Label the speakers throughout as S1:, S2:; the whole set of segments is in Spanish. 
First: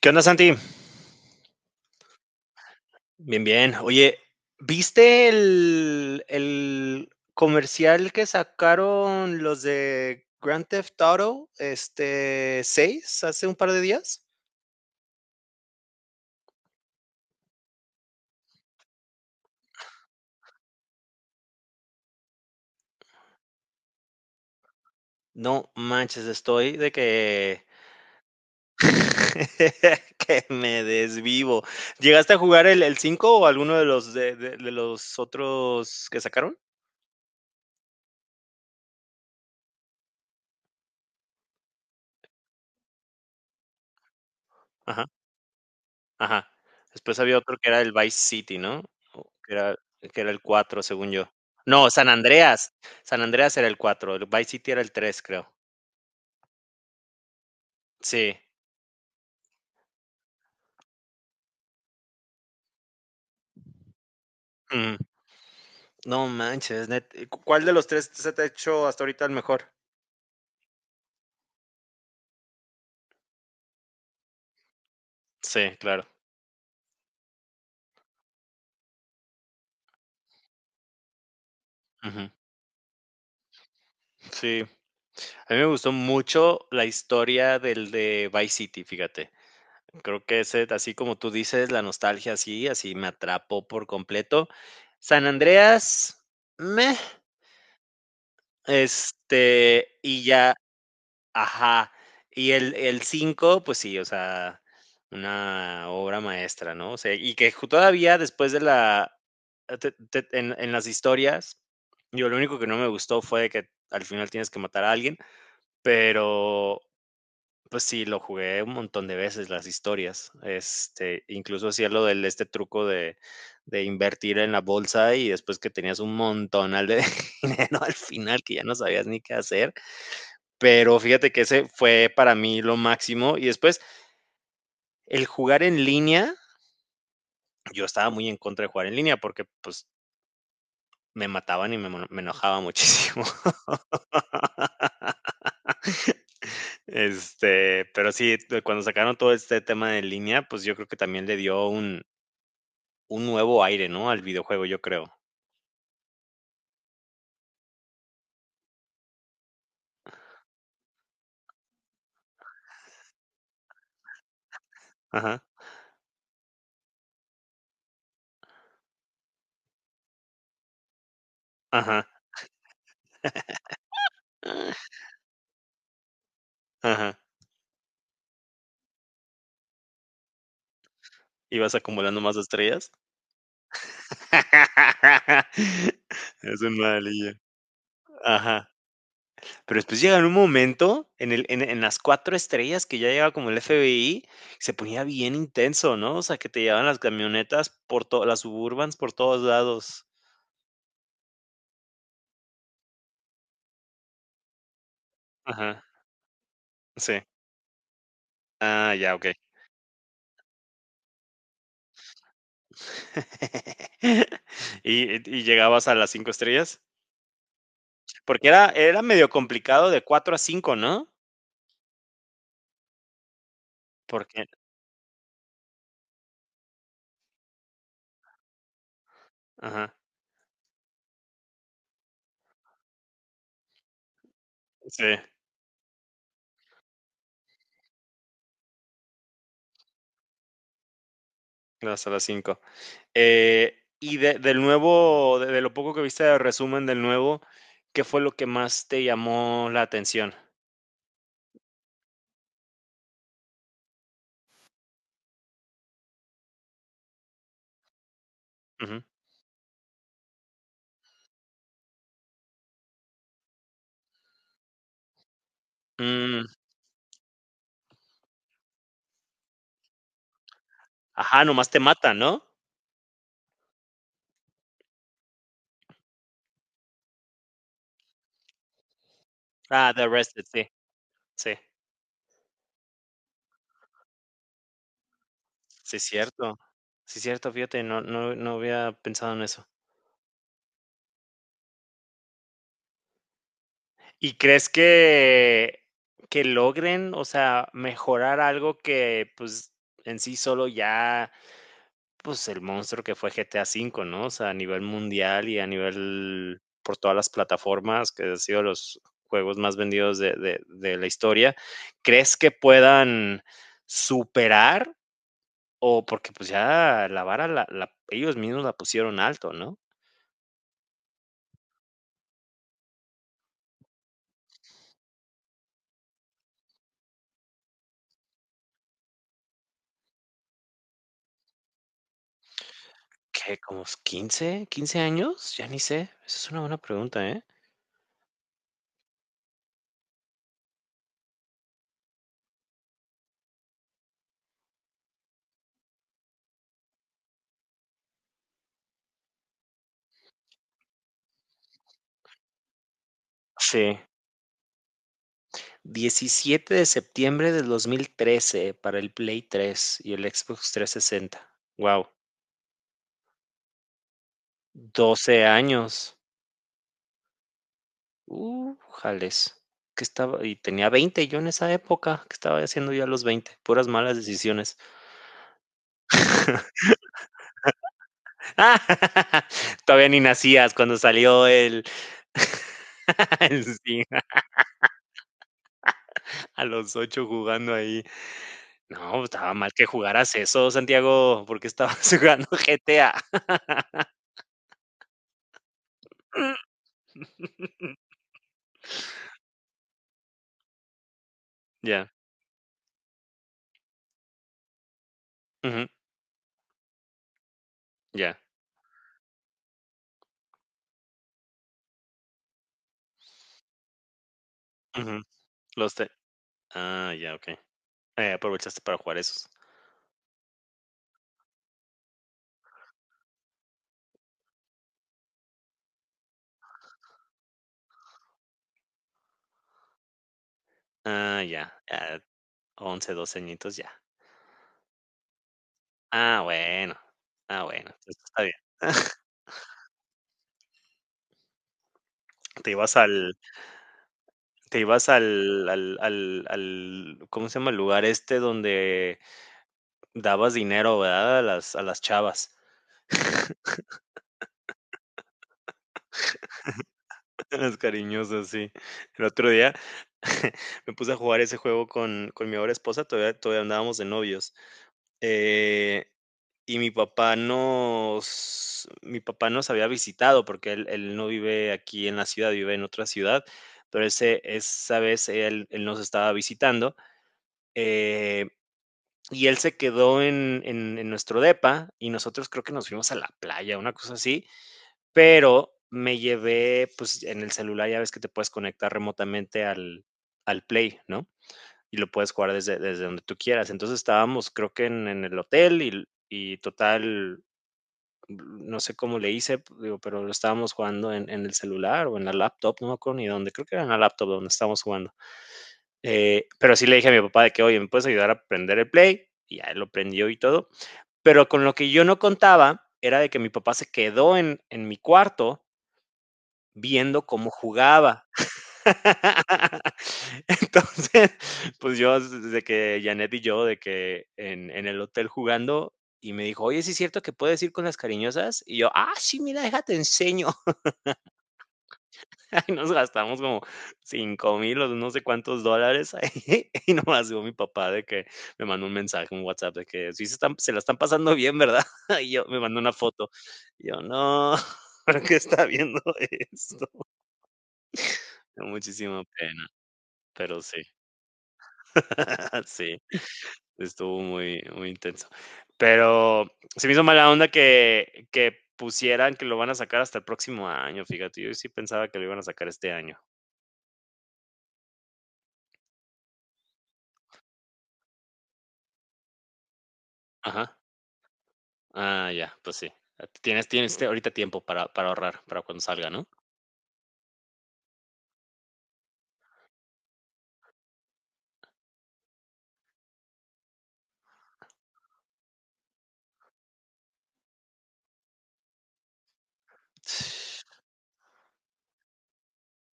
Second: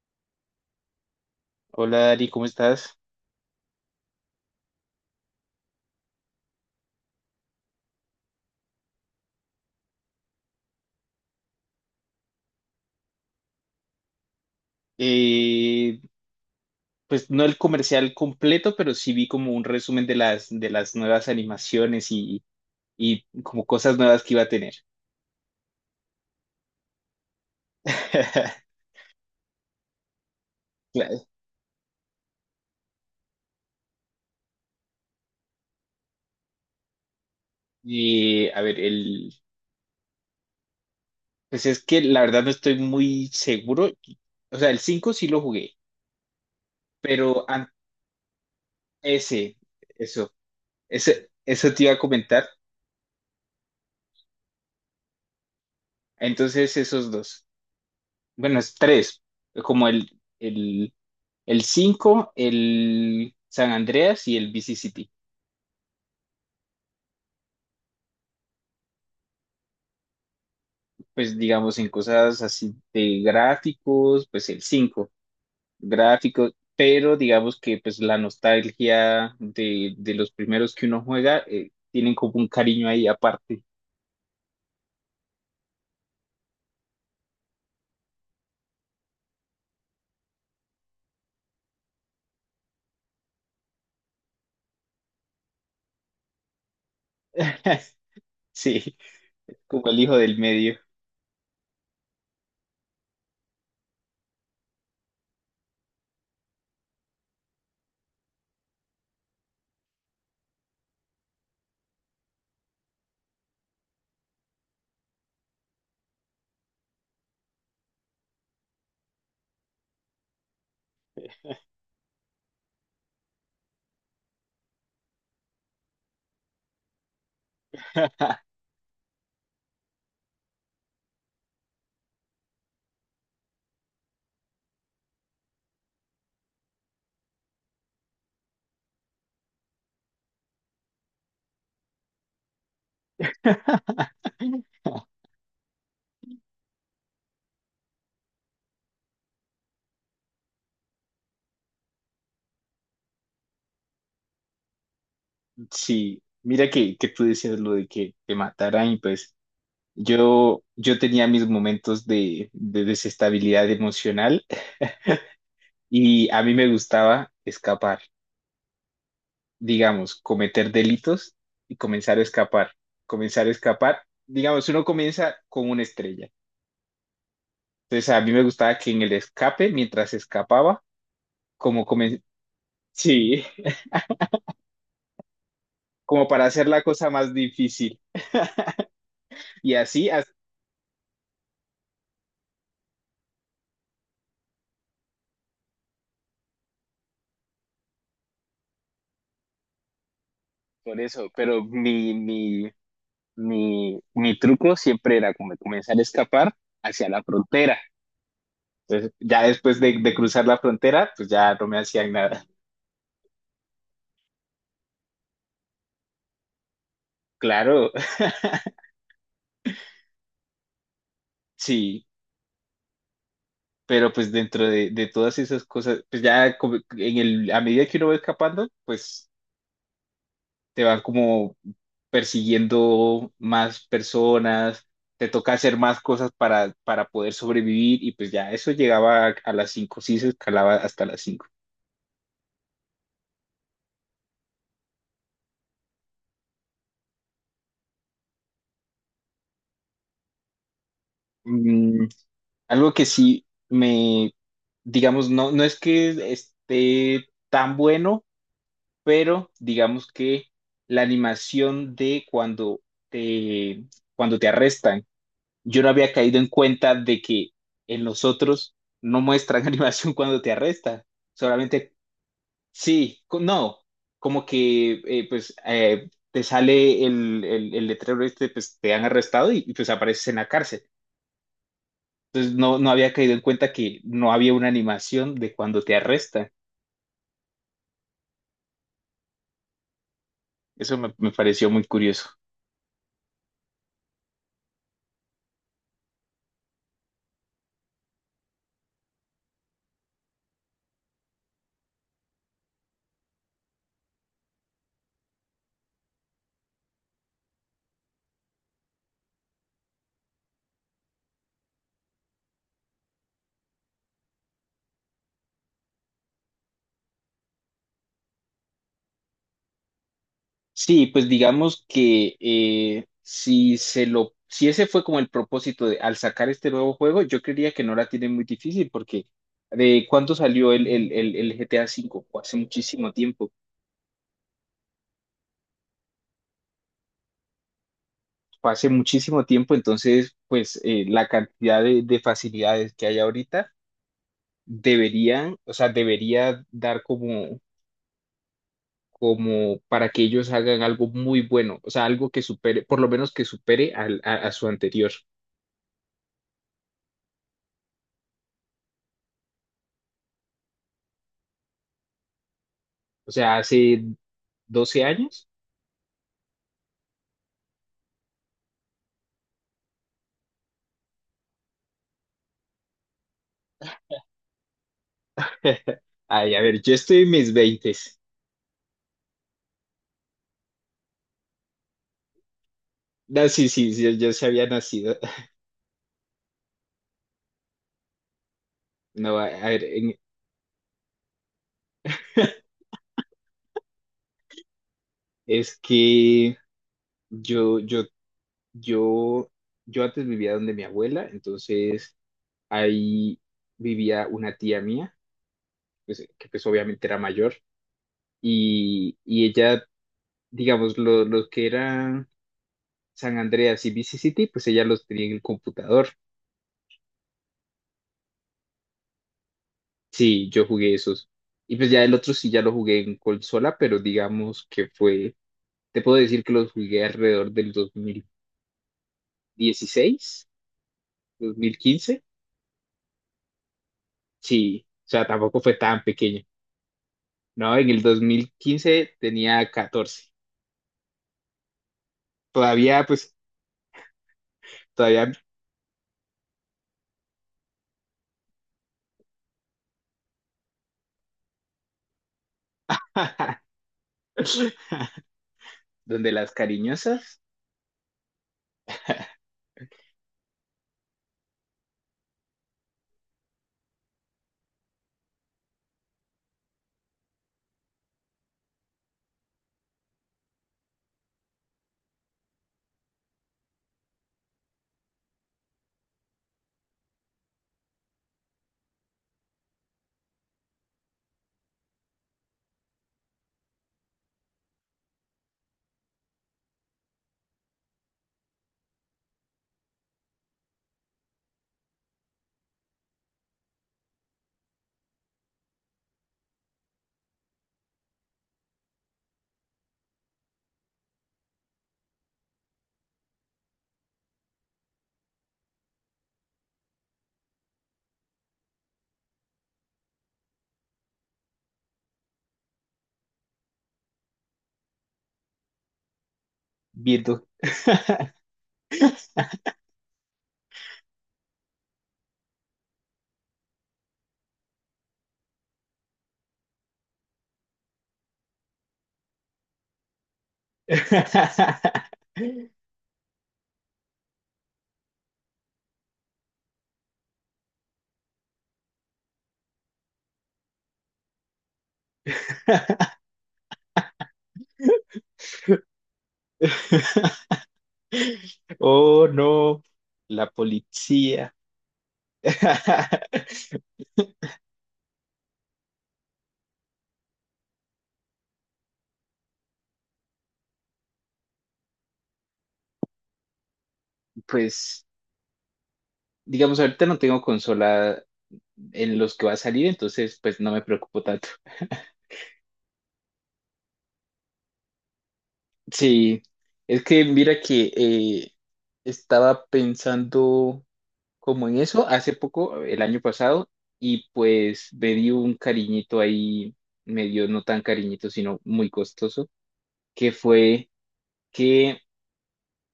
S1: ¿Qué onda, Santi?
S2: Hola Dari, ¿cómo estás?
S1: Bien, bien. Oye, ¿viste el comercial que sacaron los de Grand Theft Auto este 6, hace un par de días?
S2: Eh, pues no el comercial completo, pero sí vi como un resumen de las nuevas animaciones y como cosas nuevas que iba a tener.
S1: No manches, que me
S2: Claro.
S1: desvivo. ¿Llegaste a jugar el 5 o alguno de los de los otros que sacaron?
S2: Y a ver, el, pues es que la verdad no estoy muy seguro. O sea, el
S1: Ajá.
S2: cinco sí lo jugué,
S1: Ajá. Después había
S2: pero
S1: otro que era el Vice City, ¿no? O
S2: ese,
S1: que era
S2: eso,
S1: el 4, según yo.
S2: ese, eso te
S1: No,
S2: iba a
S1: San
S2: comentar.
S1: Andreas. San Andreas era el 4. El Vice City era el tres, creo.
S2: Entonces esos dos.
S1: Sí.
S2: Bueno, es tres, como el El cinco, el San Andreas y el V C
S1: Ujú.
S2: City
S1: No manches, net. ¿Y ¿Cu cuál de los 3 se te ha hecho hasta ahorita el mejor?
S2: Pues digamos en cosas así de gráficos, pues el 5
S1: Sí, claro.
S2: gráficos, pero digamos que pues la nostalgia de los primeros que uno juega tienen
S1: Ujú.
S2: como un cariño ahí aparte.
S1: Sí. A mí me gustó mucho la historia del de Vice City, fíjate. Creo que ese, así como tú dices, la nostalgia, así así me atrapó por completo. San Andreas, meh.
S2: Sí, como el hijo
S1: Y
S2: del
S1: ya,
S2: medio.
S1: ajá. Y el 5 pues sí, o sea, una obra maestra, ¿no? O sea, y que ju todavía después de la te en las historias, yo lo único que no me gustó fue de que al final tienes que matar a alguien, pero, pues sí, lo jugué un montón de veces las historias. Incluso hacía lo del truco de invertir en la bolsa y después que tenías un montonal de dinero al final que ya no sabías ni qué hacer, pero fíjate que ese fue para mí lo máximo. Y después, el jugar en línea, yo estaba muy en contra de jugar en línea porque pues me mataban y me enojaba muchísimo. Pero sí, de cuando sacaron todo este tema de línea, pues yo creo que también le dio un nuevo aire, ¿no? Al videojuego, yo creo.
S2: Sí, mira que tú decías lo de que te mataran y pues yo tenía mis momentos de desestabilidad emocional.
S1: Ajá,
S2: Y a mí me gustaba escapar, digamos, cometer delitos y
S1: ajá,
S2: comenzar a escapar, comenzar a escapar. Digamos, uno comienza con una estrella.
S1: ajá.
S2: Entonces a mí me gustaba que en el escape, mientras escapaba,
S1: Ibas
S2: como
S1: acumulando
S2: comen-
S1: más estrellas.
S2: sí, como para
S1: Es
S2: hacer
S1: un
S2: la cosa más
S1: malillo.
S2: difícil.
S1: Ajá.
S2: Y
S1: Pero después
S2: así,
S1: llega
S2: hasta
S1: un momento en el en las 4 estrellas que ya llegaba como el FBI, se ponía bien intenso, ¿no? O sea, que te llevaban las camionetas por todas las Suburbans por todos lados.
S2: por eso, pero mi truco siempre era como
S1: Ajá,
S2: comenzar a escapar hacia
S1: sí.
S2: la frontera.
S1: Ah,
S2: Entonces,
S1: ya, okey.
S2: ya después de cruzar la frontera, pues ya no me hacían nada.
S1: ¿Y llegabas a las 5 estrellas?
S2: Claro,
S1: Porque era medio complicado de 4 a cinco, ¿no?
S2: sí. Pero pues
S1: Porque
S2: dentro de todas esas cosas, pues ya como en el, a medida que uno va escapando, pues
S1: ajá,
S2: te van como persiguiendo más personas,
S1: sí,
S2: te toca hacer más cosas para poder sobrevivir y pues ya eso llegaba a las cinco, sí se escalaba hasta las cinco.
S1: llegabas a las cinco. Y del nuevo, de lo poco que viste de resumen del nuevo, ¿qué fue lo que más te llamó la atención?
S2: Algo que sí me, digamos, no, no es que esté tan bueno,
S1: Ujú.
S2: pero digamos que la animación de cuando te, cuando te arrestan, yo no había caído
S1: Mm,
S2: en cuenta de que en los otros no muestran animación cuando te arrestan.
S1: ajá, nomás te
S2: Solamente,
S1: matan, ¿no?
S2: sí, no, como que te sale el letrero este, pues te han arrestado pues
S1: Ah, The
S2: apareces en
S1: Arrested,
S2: la
S1: sí,
S2: cárcel.
S1: sí,
S2: Entonces no, no había caído en cuenta que no había una animación de cuando te
S1: sí,
S2: arrestan.
S1: cierto. Sí, cierto, fíjate, no, no, no había pensado en eso.
S2: Eso me, me pareció muy curioso.
S1: ¿Y crees que, logren, o sea, mejorar algo que, pues, en sí solo ya? Pues, el monstruo que fue GTA V, ¿no? O sea, a nivel mundial y a nivel por todas las plataformas, que ha sido los juegos más vendidos de la historia. ¿Crees que puedan superar? O porque, pues, ya la vara la ellos mismos la pusieron alto, ¿no?
S2: Sí, pues digamos que si se lo, si ese fue como el propósito de al sacar este nuevo juego, yo creería que no la tiene muy difícil porque ¿de cuándo salió el GTA cinco? Fue hace muchísimo tiempo,
S1: ¿Qué? ¿Como 15, 15 años? Ya ni sé. Esa es una buena pregunta, ¿eh?
S2: fue hace muchísimo tiempo, entonces pues la cantidad de facilidades que hay ahorita deberían, o sea, debería dar como, como para que ellos hagan algo muy bueno, o sea, algo que supere, por lo menos que supere
S1: Sí.
S2: a su anterior,
S1: 17 de septiembre de 2013 para el Play 3 y el Xbox 360. Wow.
S2: o sea, hace 12
S1: doce
S2: años.
S1: años. Jales. ¿Qué estaba? Y tenía 20 yo en esa época. ¿Qué estaba haciendo yo a los 20? Puras malas decisiones.
S2: Ay, a ver, yo estoy en mis veintes.
S1: Ah, todavía ni nacías cuando salió el,
S2: No,
S1: el
S2: sí, sí, sí,
S1: sí,
S2: yo sí había nacido.
S1: a los 8 jugando ahí. No,
S2: No,
S1: estaba
S2: a
S1: mal
S2: ver,
S1: que jugaras eso, Santiago, porque estabas jugando GTA.
S2: es que yo, yo, yo, yo antes vivía donde mi abuela,
S1: Ya,
S2: entonces ahí vivía una tía mía,
S1: ujú,
S2: pues, que pues obviamente era mayor,
S1: ya,
S2: y ella, digamos, lo que eran San Andreas y Vice City, pues ella los
S1: ujú,
S2: tenía en el
S1: los te
S2: computador.
S1: ah, ya, okey. Aprovechaste para jugar esos.
S2: Sí, yo jugué esos. Y pues ya el otro sí ya lo jugué en consola, pero digamos que fue. Te puedo decir que los jugué alrededor del 2016,
S1: Ah,
S2: dos
S1: ya,
S2: mil
S1: ah,
S2: quince
S1: 11, 12 añitos, ya.
S2: Sí, o sea, tampoco fue tan pequeño.
S1: Ah, bueno. Ah,
S2: No, en
S1: bueno,
S2: el
S1: eso
S2: dos
S1: está
S2: mil
S1: bien.
S2: quince tenía 14.
S1: Te ibas
S2: Todavía, pues,
S1: al te ibas
S2: todavía,
S1: al al al al, ¿cómo se llama? El lugar este donde dabas dinero, ¿verdad? a las chavas,
S2: donde las cariñosas,
S1: las cariñosas, sí. El otro día me puse a jugar ese juego con mi ahora esposa, todavía andábamos de novios. Eh, y mi papá nos había visitado porque él no vive aquí en la ciudad, vive en otra ciudad, pero ese esa vez él nos estaba visitando, eh, y él se quedó en nuestro depa, y nosotros creo que nos fuimos a la playa, una cosa así, pero me llevé, pues, en el celular ya ves que te puedes conectar remotamente al Play, ¿no? Y lo puedes jugar desde donde tú quieras. Entonces estábamos, creo que en el hotel y total, no sé cómo le hice, digo, pero lo estábamos jugando en el celular o en la laptop, no me acuerdo ni dónde, creo que era en la laptop donde estábamos jugando. Pero sí le dije a mi papá de que, oye, ¿me puedes ayudar a prender el play? Y ya lo prendió y todo. Pero con lo que yo no contaba era de que mi papá se quedó en mi cuarto viendo
S2: viendo.
S1: cómo jugaba. Entonces, pues yo, desde que Janet y yo, de que en el hotel jugando, y me dijo, oye, ¿sí es cierto que puedes ir con las cariñosas? Y yo, ah, sí, mira, déjate enseño. Y nos gastamos como 5.000 o no sé cuántos dólares ahí. Y nomás digo mi papá de que me mandó un mensaje, un WhatsApp, de que sí se, están, se la están pasando bien, ¿verdad? Y yo me mandó una foto. Y yo, no, ¿por qué está viendo esto? Muchísima
S2: Oh,
S1: pena,
S2: no, la
S1: pero sí.
S2: policía.
S1: Sí. Estuvo muy, muy intenso. Pero se me hizo mala onda que, pusieran que lo van a sacar hasta el próximo año, fíjate. Yo sí pensaba que lo iban a sacar este año.
S2: Pues, digamos, ahorita no tengo consola en los que va a salir, entonces, pues, no
S1: Ajá.
S2: me preocupo tanto.
S1: Ah, ya, pues sí. Ah, tienes ahorita tiempo para ahorrar, para cuando salga, ¿no?
S2: Sí, es que mira que estaba pensando como en eso hace poco, el año pasado, y pues me di un cariñito ahí, medio no tan cariñito, sino muy costoso, que fue que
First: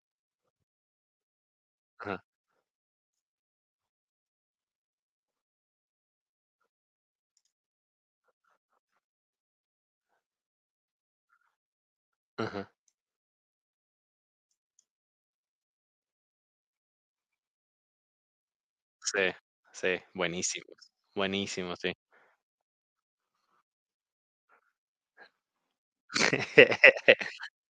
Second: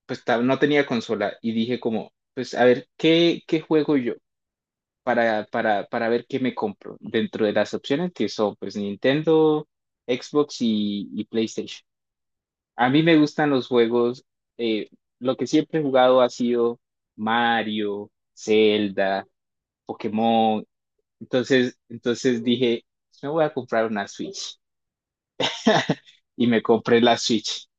S2: pues no tenía consola y dije como,
S1: Ajá,
S2: pues a ver, ¿qué, qué juego yo para ver qué me compro dentro de las opciones que son pues Nintendo, Xbox y PlayStation?
S1: ajá.
S2: A mí me gustan los juegos, eh, lo que siempre he jugado ha sido Mario,
S1: Sí,
S2: Zelda,
S1: sí,
S2: Pokémon.
S1: buenísimo. Buenísimo,
S2: Entonces,
S1: sí.
S2: entonces dije, me voy a comprar una Switch. Y me compré la Switch.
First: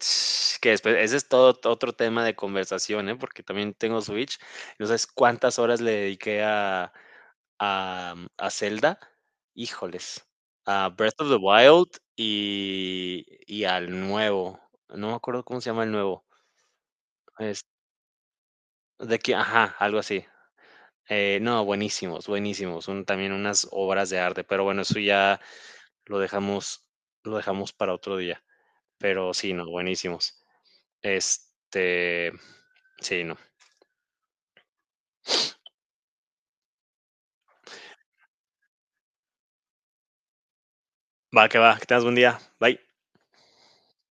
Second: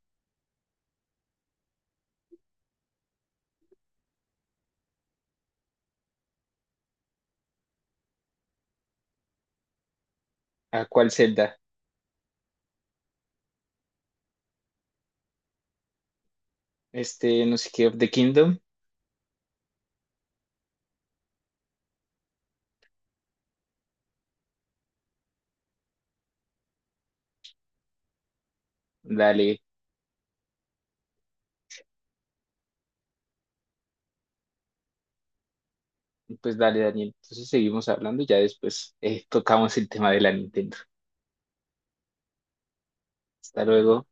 S1: Que después, ese es todo otro tema de conversación, ¿eh? Porque también tengo Switch. No sabes cuántas horas le dediqué a Zelda, híjoles,
S2: ¿A
S1: a
S2: cuál
S1: Breath of the
S2: Zelda?
S1: Wild y al nuevo, no me acuerdo cómo se llama el nuevo,
S2: Este, no
S1: es
S2: sé qué, of the Kingdom.
S1: de que ajá, algo así. No, buenísimos, buenísimos, son también unas obras de arte, pero bueno, eso ya lo dejamos lo dejamos para otro día, pero sí,
S2: Dale,
S1: no, buenísimos. Este, sí, no.
S2: pues dale, Daniel. Entonces seguimos hablando y ya después tocamos el tema de la Nintendo.
S1: Va, que tengas buen día. Bye.
S2: Hasta luego.